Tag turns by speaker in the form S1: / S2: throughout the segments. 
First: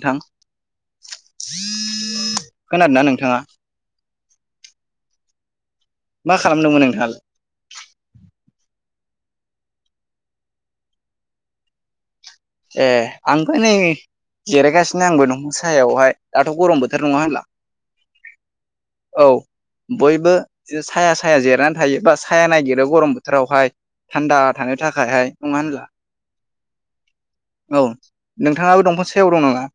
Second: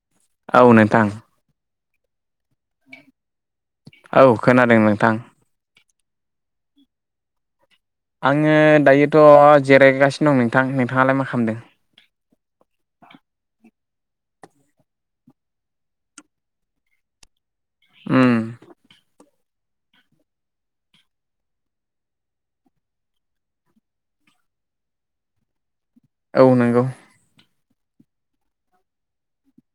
S1: नोंथां
S2: औ नोंथां
S1: खोनादोंना नोंथाङा
S2: औ खोनादों नोंथां
S1: मा खालामदोंमोन नोंथाङालाय
S2: आङो दायोथ' जिरायगासिनो दं नोंथां नोंथाङालाय मा खालामदों
S1: ए आंबो नै जिरायगासिनो आंबो दंफां सायावहाय दाथ' गरम बोथोर नङा होनब्ला
S2: उम
S1: औ बयबो साया साया जिरायनानै थायो बा साया नायगिरो गरम बोथोरावहाय थान्दा थानो थाखायहाय नङा होनब्ला
S2: औ नोंगौ
S1: औ नोंथाङाबो दंफां सायाव दं नामा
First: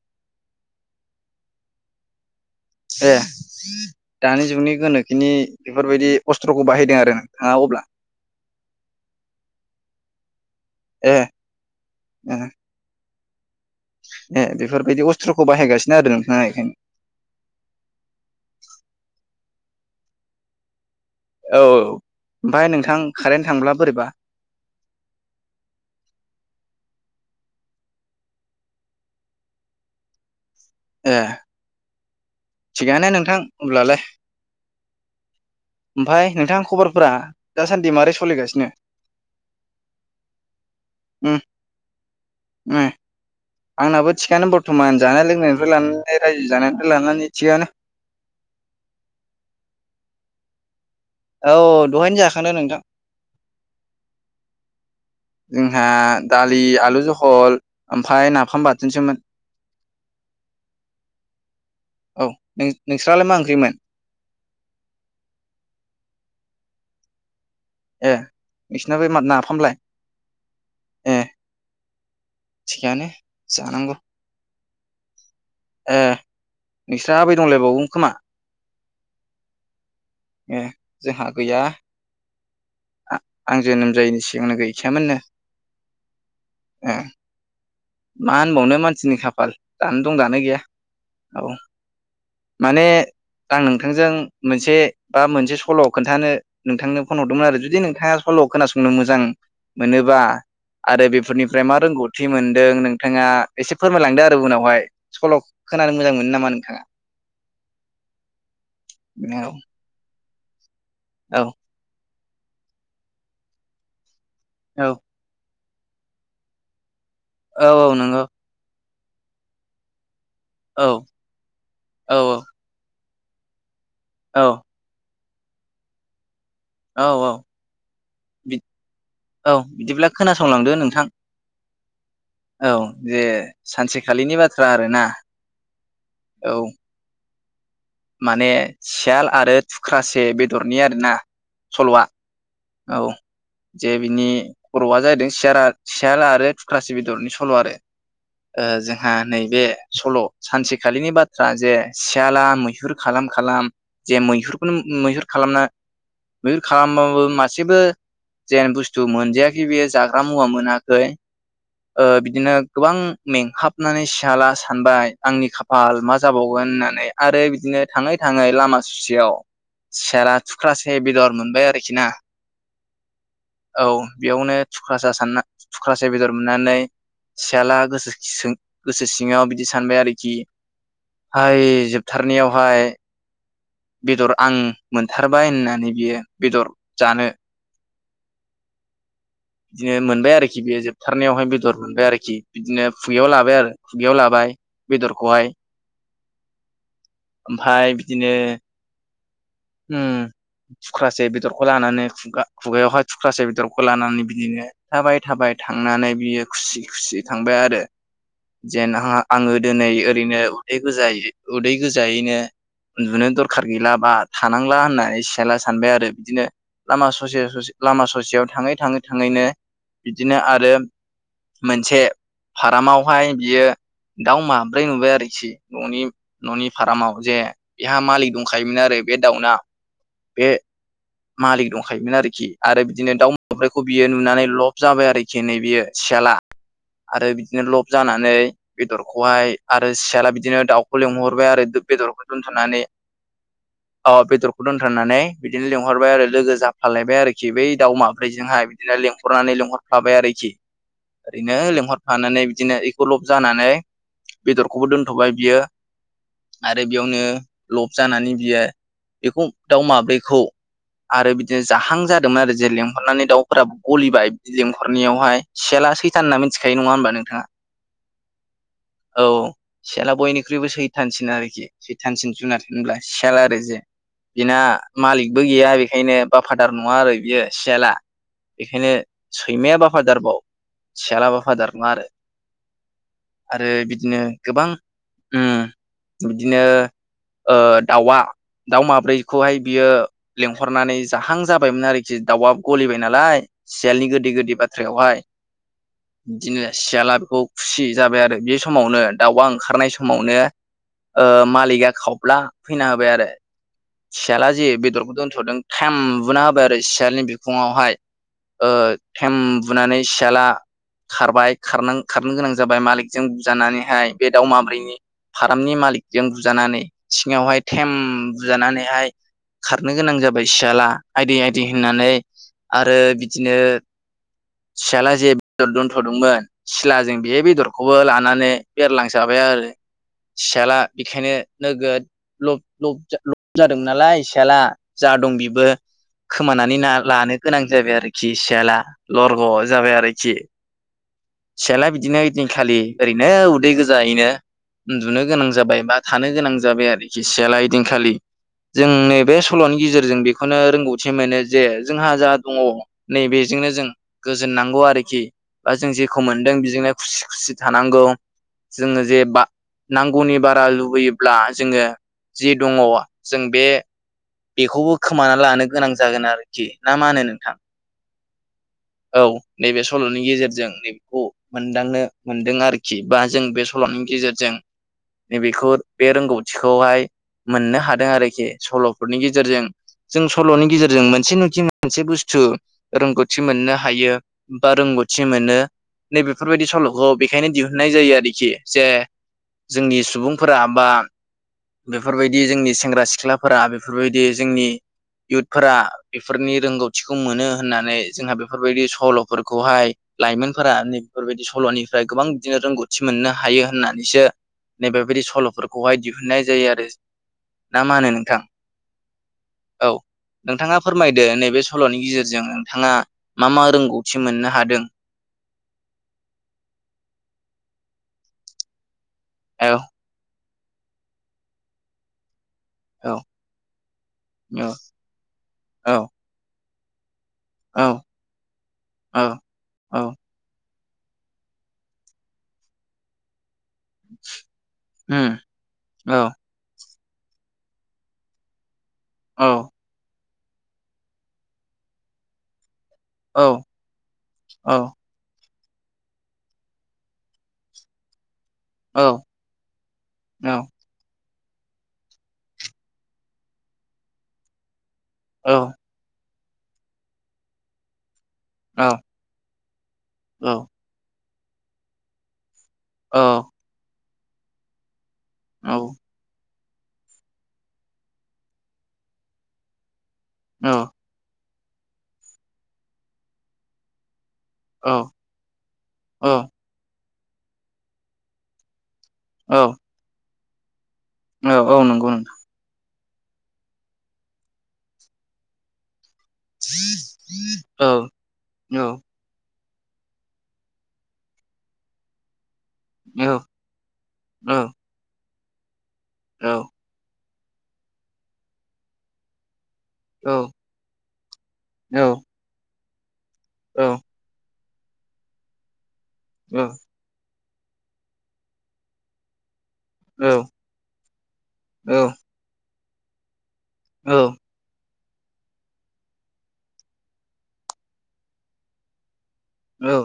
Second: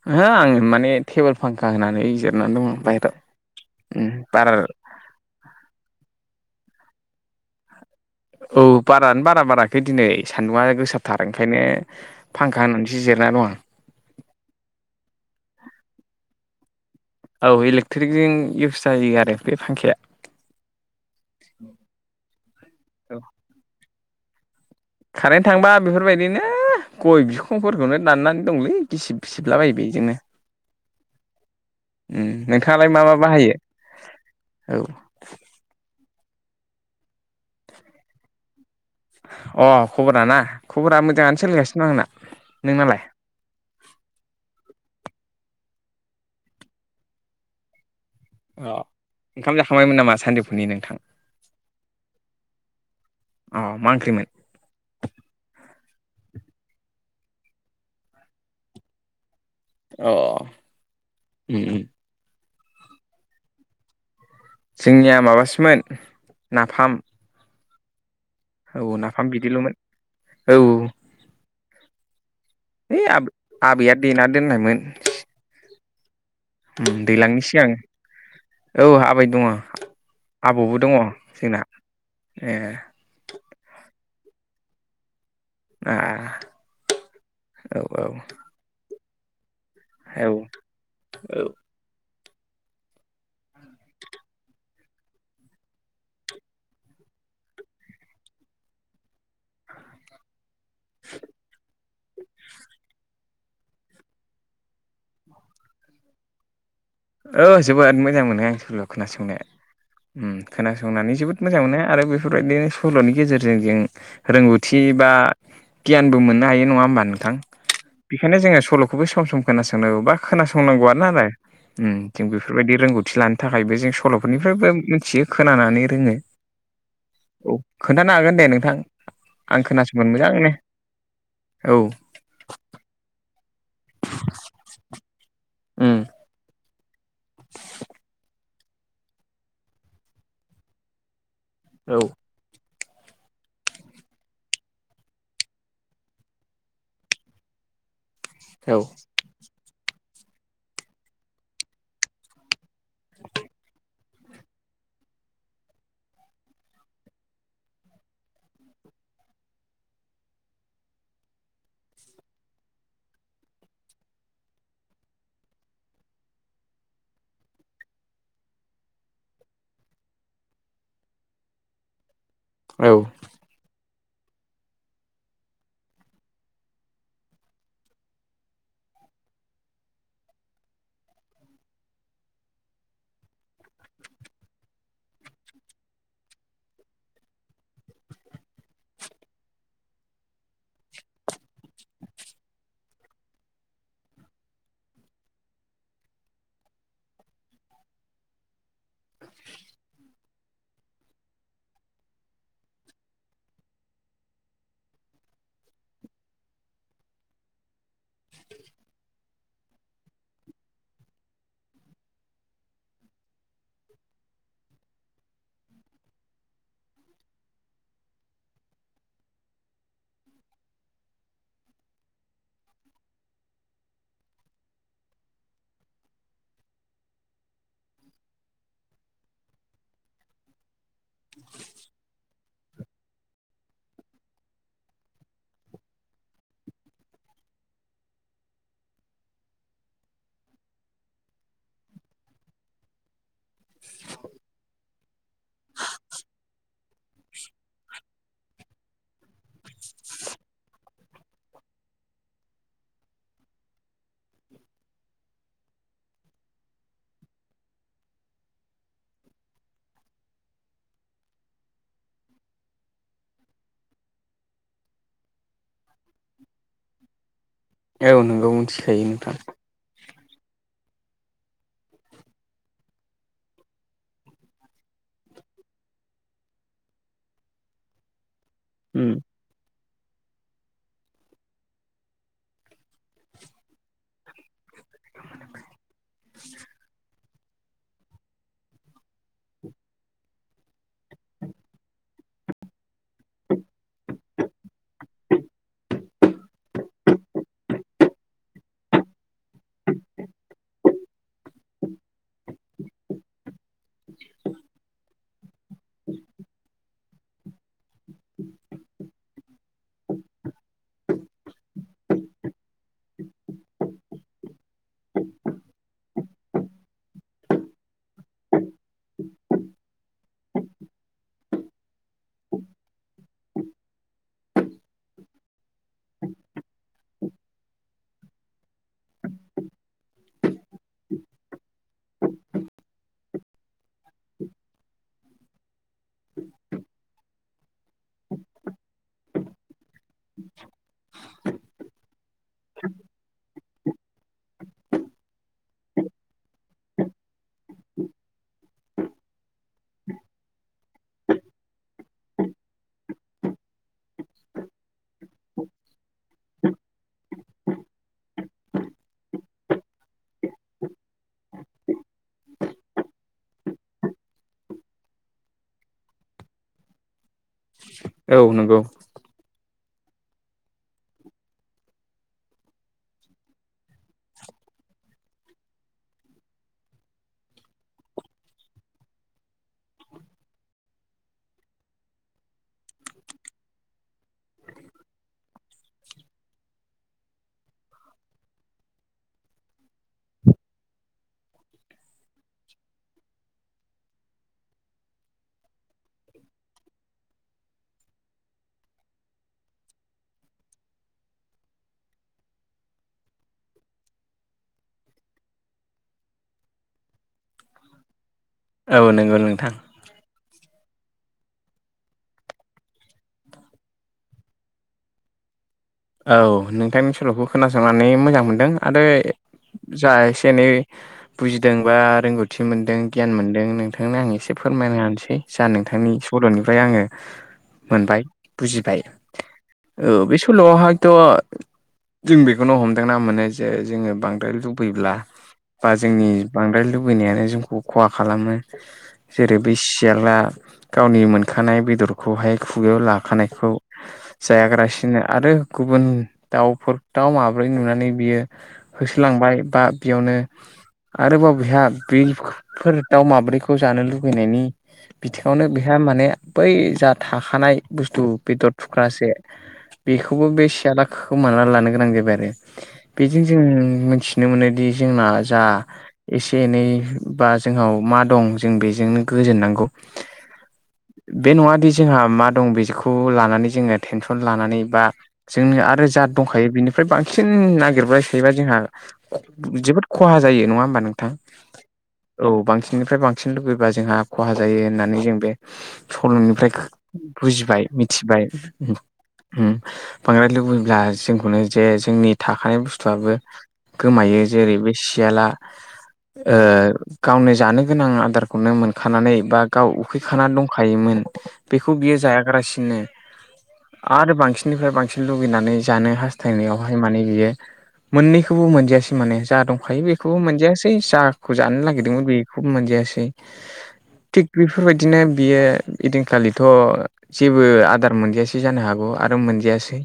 S2: [unintelligible] आङो माने टेबोल फांखा होनानै जिरनानै दङ
S1: ए
S2: बाहेरायाव उम
S1: दानि
S2: बारा
S1: जुगनि गोनोखोनि बेफोरबायदि अस्त्रखौ बाहायदों आरो नोंथाङा अब्ला
S2: औ बारानो बारा बाराखै दिनै सान्दुङा
S1: ए
S2: गोसाथार ओंखायनो फांखा होननानै एसे जिरायना दं आं
S1: ए बेफोरबायदि अस्त्रखौ बाहायगासिनो आरो नोंथाङा बेखायनो
S2: औ इलेक्ट्रिकजों इउस जायो आरो बे फांखाया
S1: औ ओमफ्राय नोंथां कारेन्ट थांब्ला बोरैबा
S2: खारेन्ट थांबा बेफोरबायदिनो गय बिखंफोरखौनो दाननानै दंलै गिसिब सिबलाबायो बेजोंनो
S1: ए
S2: उम नोंथाङालाय मा
S1: थिगानो
S2: मा
S1: नोंथां
S2: बाहायो
S1: होमब्लालाय
S2: औ
S1: ओमफाय नोंथां खबरफोरा दासान्दि माबोरै सोलिगासिनो
S2: अ खबरा ना खबरा
S1: उम
S2: मोजाङानो सोलिगासिनों आंना
S1: उम
S2: नोंनालाय
S1: आंनाबो थिगानो बरथमान जानाय लोंनायनिफ्राय लानानै रायजो जानायनिफ्राय लानानै थिगानो
S2: अ ओंखाम जाखांबायमोन नामा सानजौफुनि नोंथां
S1: औ दहायनो जाखांदों नोंथां
S2: अ मा ओंख्रिमोन
S1: जोंहा दालि आलु जहल ओमफाय नाफाम बाथोनसोमोन
S2: अ उम उम
S1: औ नों नोंस्रालाय मा ओंख्रिमोन
S2: जोंनिया माबासोमोन नाफाम
S1: ए
S2: औ
S1: नोंसिनाबो
S2: नाफाम बिदैल'मोन
S1: नाफामलाय
S2: औ
S1: ए
S2: है
S1: थिगानो
S2: आ आबैया
S1: जानांगौ
S2: देना दोननायमोन
S1: ए नोंस्रा आबै
S2: दैलांनि सिगां
S1: दंलायबावो खोमा
S2: औ आबै दङ
S1: ए
S2: आबौबो दङ
S1: जोंहा
S2: जोंना
S1: गैया
S2: ए
S1: आं जोनोम जायैनि सिगांनो गैखायामोननो
S2: ए
S1: ए
S2: औ औ
S1: मा होनबावनो मानसिनि खाफाल दानो दं दानो गैया औ माने आं नोंथांजों मोनसे बा मोनसे सल' खोन्थानो नोंथांनो फन हरदोंमोन आरो जुदि नोंथाङा सल' खोनासंनो मोजां मोनोबा आरो बेफोरनिफ्राय मा रोंगौथि मोनदों नोंथाङा एसे फोरमायलांदो आरो उनावहाय सल' खोनानो मोजां मोनो नामा नोंथाङा
S2: औ जोबोद मोजां मोनो आं सल' खोनासंनो
S1: औ
S2: उम खोनासंनानै जोबोद
S1: औ
S2: मोजां मोनो आरो बेफोरबायदिनो सल'नि गेजेरजों जों रोंगौथि
S1: औ
S2: बा गियानबो मोननो हायो नङा होमबा नोंथां
S1: औ औ नंगौ
S2: बेनिखायनो जोङो सल' खौबो सम सम खोनासंनोांगौ बा
S1: औ
S2: खोनासंनांगौआनो आरो उम
S1: औ
S2: जों बेफोरबायदि रोंगौथि लानो थाखायबो जों
S1: औ
S2: सल'फोरनिफ्रायबो मिथियो खोनानानै रोङो औ खोन्थानो हागोन दे नोंथां
S1: औ
S2: आं खोनासंगोन
S1: बिदिब्ला
S2: मोजांनो
S1: खोनासंलांदो नोंथां
S2: औ
S1: औ जे सानसेखालिनि बाथ्रा आरो ना
S2: उम
S1: औ
S2: [inaudible]
S1: माने सियाल आरो थुख्रासे बेदरनि आरोना
S2: औ
S1: सल'आ औ जे बिनि खर'आ जाहैदों सियाल सियाल आरो थुख्रासे बेदरनि सल' आरो ओ
S2: औ
S1: जोंहा नैबे सल' सानसेखालिनि बाथ्रा जे सियाला मैहुर खालाम खालाम जे मैहुरखौनो मैहुर खालामना मैहुर खालामाबो मा [unintelligible] मोसेबो जेन बुस्थु मोनजायाखै बेयो जाग्रा मुवा मोनाखै बिदिनो गोबां मेंहाबनानै सियाला सानबाय आंनि खा फाल मा जाबावगोन होननानै आरो बिदिनो थाङै थाङै लामा ससेयाव सियाला थुख्रासे बेदर मोनबाय आरोखि ना
S2: औ
S1: औ बेयावनो थुख्रासा [unintelligible] सान थुख्रासे बेदर मोननानै सियाला गोसो गोसो सिङाव बिदि सानबाय आरोखि हाय जोबथारनायावहाय बेदर आं मोनथारबाय होननानै बियो बेदर जानो बिदिनो मोनबाय आरोखि बेयो जोबथारनायावहाय बेदर मोनबाय आरोखि बिदिनो खुगायाव लाबाय आरो खुगायाव लाबाय बेदरखौहाय ओमफ्राय बिदिनो
S2: आ [unintelligible]
S1: थुख्रासे बेदरखौ लानानै खुगा खुगायावहाय थुख्रासे बेदरखौ लानानै बिदिनो थाबाय थाबाय थांनानै बियो खुसि खुसि थांबाय आरो जेन आङो दिनै ओरैनो उदै गोजाय उदै गोजायैनो उन्दुनो दरखार गैला बा थानांला होननानै सियाला सानबाय आरो बिदिनो लामा ससे ससे लामा ससेयाव थाङै थाङो थाङैनो बिदिनो आरो मोनसे फारामावहाय बियो दाउ माब्रै नुबाय आरोखि न'नि न'नि फारामाव जे बेहा मालिक दंखायोमोन आरो बे दाउना बे मालिक दंखायोमोन आरोखि आरो बिदिनो दाउ माब्रैखौ बियो नुनानै लब जाबाय आरोखि नै बियो सियाला आरो बिदिनो लब जानानै बेदरखौहाय आरो सियाला बिदिनो दाउखौ लिंहरबाय आरो बेदरखौ दोनथ'नानै औ बेदरखौ नानै बिदिनो लिंहरबाय आरो लोगो जाफालायबाय आरोखि बै दाव माब्रैजोंहाय बिदिनो लेंहरनानै लिंहर थाबाय आरोखि ओरैनो लेंहरफानानै बिदिनो एख' लब जानानै बेदरखौबो दोनथ'बाय बियो आरो बेयावनो लब जानानै बियो बेखौ दाउ माब्रैखौ आरो बिदिनो जाहां जादोंमोन आरो जे लेंहरनानै दाउफोराबो गलिबाय बिदि लेंहरनायावहाय सियाला सैथान होनना मिथिखायो नङा होमबा नोंथाङा
S2: औ नंगौ मिथिखायो
S1: औ
S2: नोंथां
S1: सियाला बयनिख्रुइबो सैथानसिन आरोखि सैथानसिन जुनार होनब्ला सियाल आरो जे बिना मालिकबो गैया बेखायनो बाफादार नङा आरो बियो सियाला बेखायनो
S2: उम
S1: सैमाया बाफादारबाव सियाला बाफादार नङा आरो आरो बिदिनो गोबां बिदिनो दाउआ दाउ माब्रैखौहाय बियो लेंहरनानै जाहां जाबायमोन आरोखि दाउआ गलिबाय नालाय सियालनि गोदै गोदै बाथ्रायावहाय बिदिनो सियाला बेखौ खुसि जाबाय आरो बे समावनो दाउआ ओंखारनाय समावनो मालिका खावब्ला फैना होबाय आरो सियाला जे बेदरखौ दोनथ'दों थाम बुना होबाय आरो सियालनि बिखुङावहाय ओ थेम बुनानै सियाला खारबाय खारनो खारनो गोनां जाबाय मालिकजों बुजानानैहाय बे दाउ माब्रैनि फारामनि मालिकजों बुजानानै सिङावहाय थेम बुजानानैहाय खारनो गोनां जाबाय सियाला आइदि आइदि होननानै आरो बिदिनो सियाला जे बेदर दोनथ'दोंमोन सिलाजों बे बेदरखौबो लानानै बेरलांजाबाय आरो सियाला बेखायनो नोगोद लब लब लब जादोंमोन नालाय सियाला जा दं बिबो खोमानानै लानो गोनां जाबाय आरोखि सियाला लरग' जाबाय आरोखि सियाला बिदिनो ओइदिनखालि ओरैनो उदै गोजायैनो उन्दुनो गोनां जाबाय बा थानो गोनां जाबाय आरोखि सियाला इदिनखालि जों नैबे सल'नि गेजेरजों बेखौनो रोंगौथि मोनो जे जोंहा जा दङ नै बेजोंनो जों गोजोननांगौ आरोखि बा जों जेखौ मोनदों बेजोंनो खुसि खुसि थानांगौ जोङो जे बा नांगौनि बारा लुबैयोब्ला जोङो जे दङ जों बे बेखौबो खोमाना लानो गोनां जागोन आरोखि ना मा होनो नोंथां
S2: औ नोंगौ
S1: औ नैबे सल'नि गेजेरजों नैबेखौ मोनदांनो मोनदों आरोखि बा जों बे सल'नि गेजेरजों नैबेखौ बे रोंगौथिखौहाय मोननो हादों आरोखि सल'फोरनि गेजेरजों जों सल'नि गेजेरजों मोनसेनोखि मोनसे बुस्थु रोंगौथि मोननो हा हायो बा रोंगौथि मोनो नै बेफोरबायदि सल'खौ बेखायनो दिहुननाय जायो आरोखि जे जोंनि सुबुंफोरा बा बेफोरबायदि जोंनि सेंग्रा सिख्लाफोरा बेफोरबायदि जोंनि इयुथफोरा बेफोरनि रोंगौथिखौ मोनो होननानै जोंहा बे फोरबायदि सल'फोरखौहाय लाइमोनफोरा नैबेफोरबायदि सल'निफ्राय गोबां बिदिनो रोंगौथि मोननो हायो होननानैसो नैबेबायदि सल'फोरखौहाय दिहुननाय जायो आरो ना मा होनो नोंथां
S2: औ नंगौ नोंथां
S1: औ नोंथाङा फोरमायदो नैबे सल'नि गेजेरजों नोंथाङा मा मा रोंगौथि मोननो हादों
S2: औ नोंथांनि सल'खौ खोनासंनानै मोजां मोनदों आरो
S1: औ
S2: जा एसे एनै बुजिदोंबा रोंगौ थि मोनदों
S1: औ
S2: गियान मोनदों नोंथांनो आं एसे
S1: औ
S2: फोरमायनो हानोसै जा
S1: औ
S2: नोंथांनि सल'निफ्राय आङो
S1: औ
S2: मोनबाय बुजिबाय
S1: औ
S2: औ बे सल'आवहा थ' जों बेखौनो हमदांना मोनो जे जोङो बांद्राय लुबैब्ला
S1: उम
S2: बा
S1: औ
S2: जोंनि बांद्राय लुबैनायानो जोंखौ खहा खालामो
S1: औ
S2: जेरै बै सियाला गावनि मोनखानाय बेदरखौहाय खुगायाव
S1: औ
S2: लाखानायखौ
S1: औ
S2: जायागारा सिनो आरो गुबुन दाउफोर दाव माब्रै नुनानै बियो होसोलांबाय बा बेयावनो
S1: औ
S2: आरोबाव बेहा बिलफोर दाउ माब्रैखौ जानो लुुबैनायनि बिथिङावनो
S1: औ
S2: बेहा माने बै जा थाखानाय बुस्थु बेदर
S1: औ
S2: थुख्रासे
S1: औ
S2: खौबो बेसे सिआला खोमानानै लानो गोनां जाबाय आरो
S1: औ
S2: बेजों जों मोनथि नो मोनोदि जोंना जा
S1: औ
S2: एसे एनै बा जोंनाव मा दं जों बेजोंनो गोजोननांगौ
S1: औ
S2: बे नङादि जोंहा मा दं बेखौ लानानै जोङो टेनसन लानानै बा जोंनो आरो
S1: औ
S2: जादों दंखायो बिनिफ्राय बांसिन नागिरबाय थायोबा जोंहा
S1: औ
S2: जोबोद। खहा जायो नङा होमबा ओ नोंथां
S1: औ नंगौ नोंथां
S2: औ बांसिन निफ्राय बांसिन लुबैबा जोंहा खहा जायो होननानै जों बे सल'निफ्राय
S1: औ
S2: बुजिबाय मिथिबाय
S1: औ
S2: बांद्राय लुबैब्ला जोंखौनो जे जोंनि थाखानाय
S1: औ
S2: बुस्थुआबो गोमायो
S1: औ
S2: जेरै बेबो सियाला
S1: औ
S2: गावनो जानो गोनां आदारखौनो मोनखानानै बा ओ गावनि
S1: औ
S2: उखैखाना दंखायोमोन बेखौ
S1: औ
S2: बियो जायागारासिनो
S1: औ।
S2: आरो बांसिननिफ्राय बांसिन लुगैनानै जानो हास्थायनायावहायबो हायो माने बियो मोननैखौबो मोनजायासै माने जा दंखायो बेखौबो मोनजायासै जायो। खौ जानो नागिरदोंमोन बेखौबो मोनजायासै।
S1: औ।
S2: बेफोरबादिनो बियो इदिनखालिथ' जेबो आदार मोनजयासै जानो हागौ आरो मोनो।
S1: औ
S2: जायासै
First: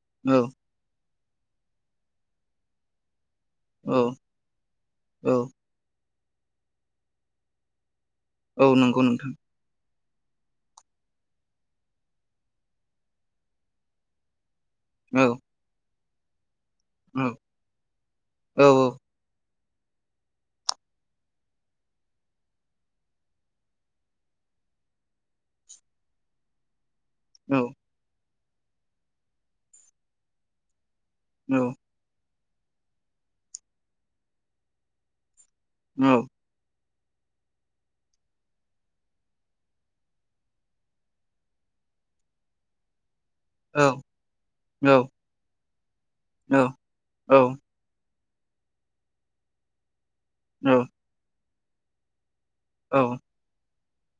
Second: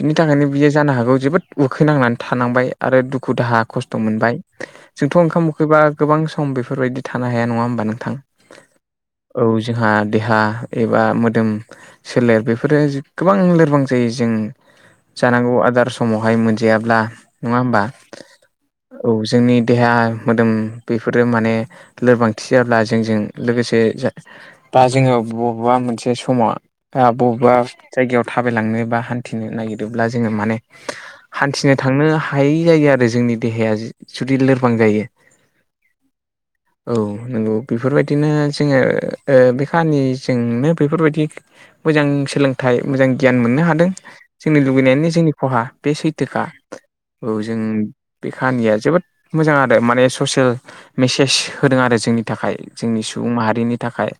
S2: बिनि थाखायनो बियो जानो हागौ जोबोद उखै नांनानै थानांबाय आरो दुखु दाहा खस्थ' मोनबाय जोंथ'
S1: औ
S2: ओंखाम उखैबा गोबां सम बेफोरबायदि थानो हाया नङा होमबा नोंथां?
S1: औ नंगौ नोंथां।
S2: औ जोंहा देहा एबा मोदोम सोलेर बेफोरो गोबां लोरबां जायो जों जों
S1: औ
S2: जानांगौ आदार समावहाय मोनजायाब्ला
S1: औ
S2: नङा होमबा? औ जोंनि देहा मोदोम बेफोरो माने लोरबांथि जाब्ला जोंजों लोगोसे बा जोङो बबेबा मोनसे समाव बबेबा
S1: औ
S2: जायगायाव थाबायलांनो बा हान्थिनो नागिरोब्ला जोङो माने हान्थिनो थांनो हायै जायो आरो जोंनि देहाया जुदि लोरबां जायो।
S1: औ।
S2: औ नंगौ बेफोरबायदिनो जोङो बे खाहानिजोंनो बेफोरबादि मोजां सोलोंथाइ मोजां गियान मोननो हादों। जोंनि लुुबैनायानो जोंनि खहा बे सैथोखा औ जों बे काहानिया जोबोद मोजां आरो माने ससियेल
S1: औ
S2: मेसेज होदों आरो जोंनि थाखाय। जोंनि
S1: औ
S2: सुबुं माहारिनि थाखाय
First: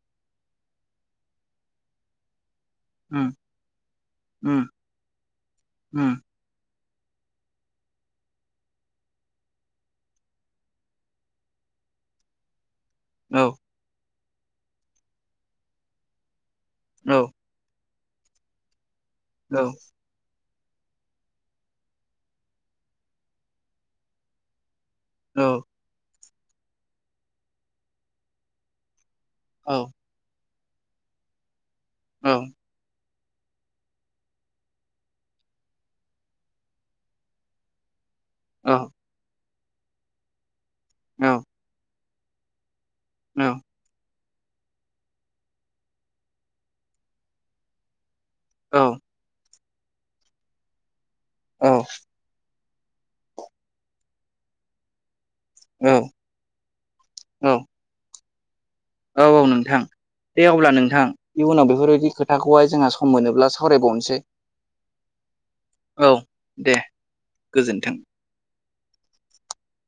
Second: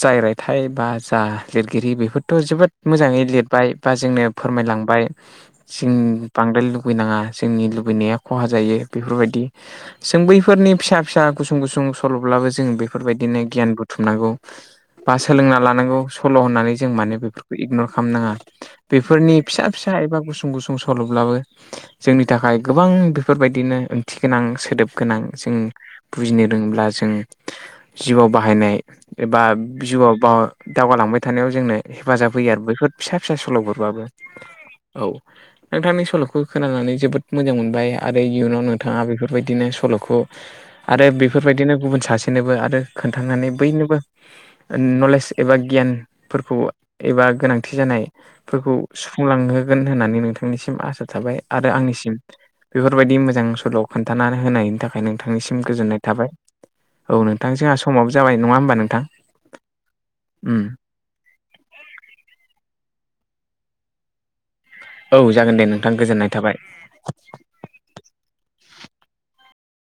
S2: जाय रायथाइ बा जा लिरगिरि बेफोरथ' जों जोबोद। मोजाङै
S1: उम
S2: लिरबाय बा जोंनो
S1: उम
S2: फोरमायलांबाय जों
S1: उम
S2: बांद्राय लुबैनाङा जोंनि लुबैनाया खहा जायो बेफोरबादि जों बैफोरनि फिसा फिसा गुसुं गुसुं सल'ब्लाबो जों बे बेफोरबादिनो
S1: औ
S2: गियान बुथुमनांगौ बा सोलोंना लानांगौ सल' होननानै जों
S1: औ
S2: मानो बेफोरखौ इगनर खालामनाङा बेफोरनि
S1: औ
S2: फिसा फिसा एबा गुसुं गुसुं। सल'ब्लाबो जोंनि थाखाय गोबां बेफोरबायदिनो ओंथि गोनां सोदोब। गोनां
S1: औ
S2: जों बुजिनो रोब्ला जों जिउआव बाहायनाय। एबा
S1: औ
S2: जिउआव बा दावगालांबाय थानायाव जोंनो
S1: औ
S2: हेफाजाब होयो आरो बेफोर फिसा फिसा सल'फोरबाबो औ नोंथांनि सल'खौ खोनानानै जोबोद मोजां मोनबाय आं। आरो इयुनाव नोंथाङा बेफोरबायदिनो सल'खौ आरो
S1: औ
S2: बेफोरबादिनो गुबुन सासेनोबो आरो खोन्थानानै बयनोबो नलेज एबा गियानफोरखौ। एबा गोनांथि जानायफोरखौ सुफुंलांहोगोन होननानै नोंथांनिसिम आसा थाबाय। आरो आंनिसिम बेफोरबायदि मोजां सल' खोन्थानानै होनायनि थाखाय नोंथांनिसिम
S1: औ
S2: गोजोननाय थाबाय औ नोंथां जोंहा समावो जाबाय नङा होमबा नोंथां।
S1: औ औ नोंथां दे
S2: उम
S1: अब्ला नोंथां? इयुनाव बेफोरबायदि खोथाखौहाय जोंहा सम मोनोब्ला सावरायबावनोसै।।
S2: औ जागोन दे नोंथां
S1: औ
S2: गोजोननाय थाबाय।
S1: दे गोजोन्थों।